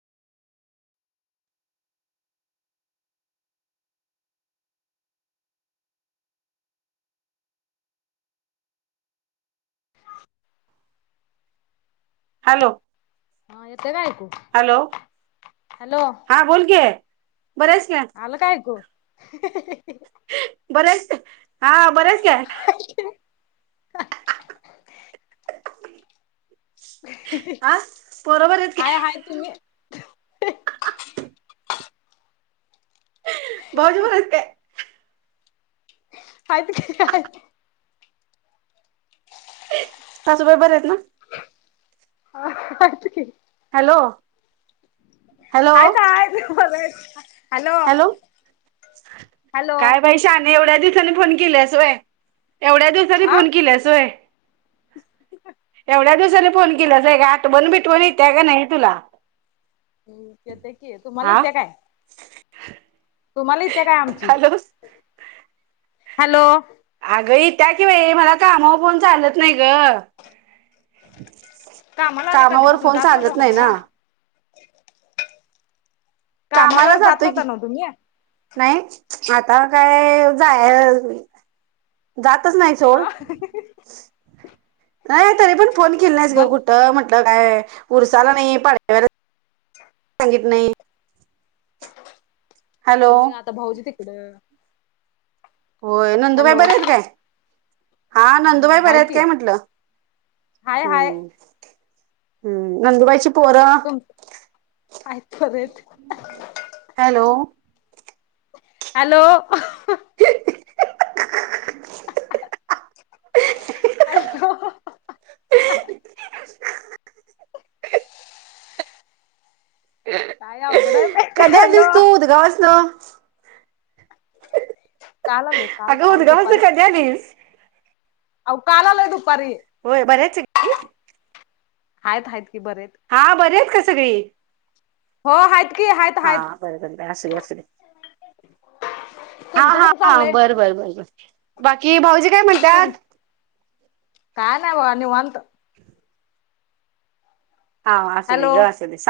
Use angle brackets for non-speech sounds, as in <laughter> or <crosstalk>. Hello. हा येतंय का ऐकू? हॅलो हॅलो हा बोल की बरी आहेस काय? आलं काय ऐकू? <unintelligible> बरीस का हा बरी आहेस काय? <unintelligible> आ? पोर बरी आहेत का? हाय हाय तुम्ही? भाऊजी पण आहेत काय? आहेत की आहे. सासुबाई बरे आहेत ना? हा आहेत की. हॅलो. हॅलो हायता हायत बरे आहेत. हॅलो हॅलो काय बाई शानी एवढ्या दिवसानी फोन केल्यास होय? एवढ्या दिवसानी आ फोन केल्यास होय? एवढ्या दिवसानी फोन केल्यास व्हयं का आठवण बीटवन येत्या का नाही तुला? येते की, तुम्हाला हा येत्या काय? <unintelligible> तुम्हाला येत्या काय आमची? Hello hello. अगं येत्या की बाई मला कामावर फोन चालत नाही ग. कामला आणि कामावर कधीपासनं फोन जात चालत नव्हता नाही ना नव्हं? कामाला कामावर जात जातोय की, नाही आता काय जाय जातचं नाही सोड. आ नाही तरी पण फोन केली नाहीस ग बंद कुठं म्हण काय उरुसाला नाही <unintelligible> सांगित नाही? हॅलो तुम्ही आता भाऊजी तिकडं. होय नंदुबाई हॅलो बऱ्या आहेत काय? हा हम्म नंदुबाई बऱ्या हाय आहेत की काय म्हटलं? हाय हाय हम्म हम्म नंदूबाईची तुम आहेत बरेत. हॅलो. हॅलो. <unintelligible> <unintelligible> हॅलो. <unintelligible> काय अवघड आहे बाई हॅलो. गप्प बस ना. काल आलोय काल अग काल उद्गवासनं दुपारी कधी आलीस? अहो काल आलय दुपारी. होय बऱ्यायचं आहेत आहेत की बरं आहेत. हा बर आहेत का सगळी? हो हायत की हायत हा हायत. बरं बरं असू दे असू दे हा हा बर बर बर बर. बाकी भाऊजी काय म्हण तुम, काय नाय बगा निवांत. हाव असू दे हॅलो असू दे ग सांग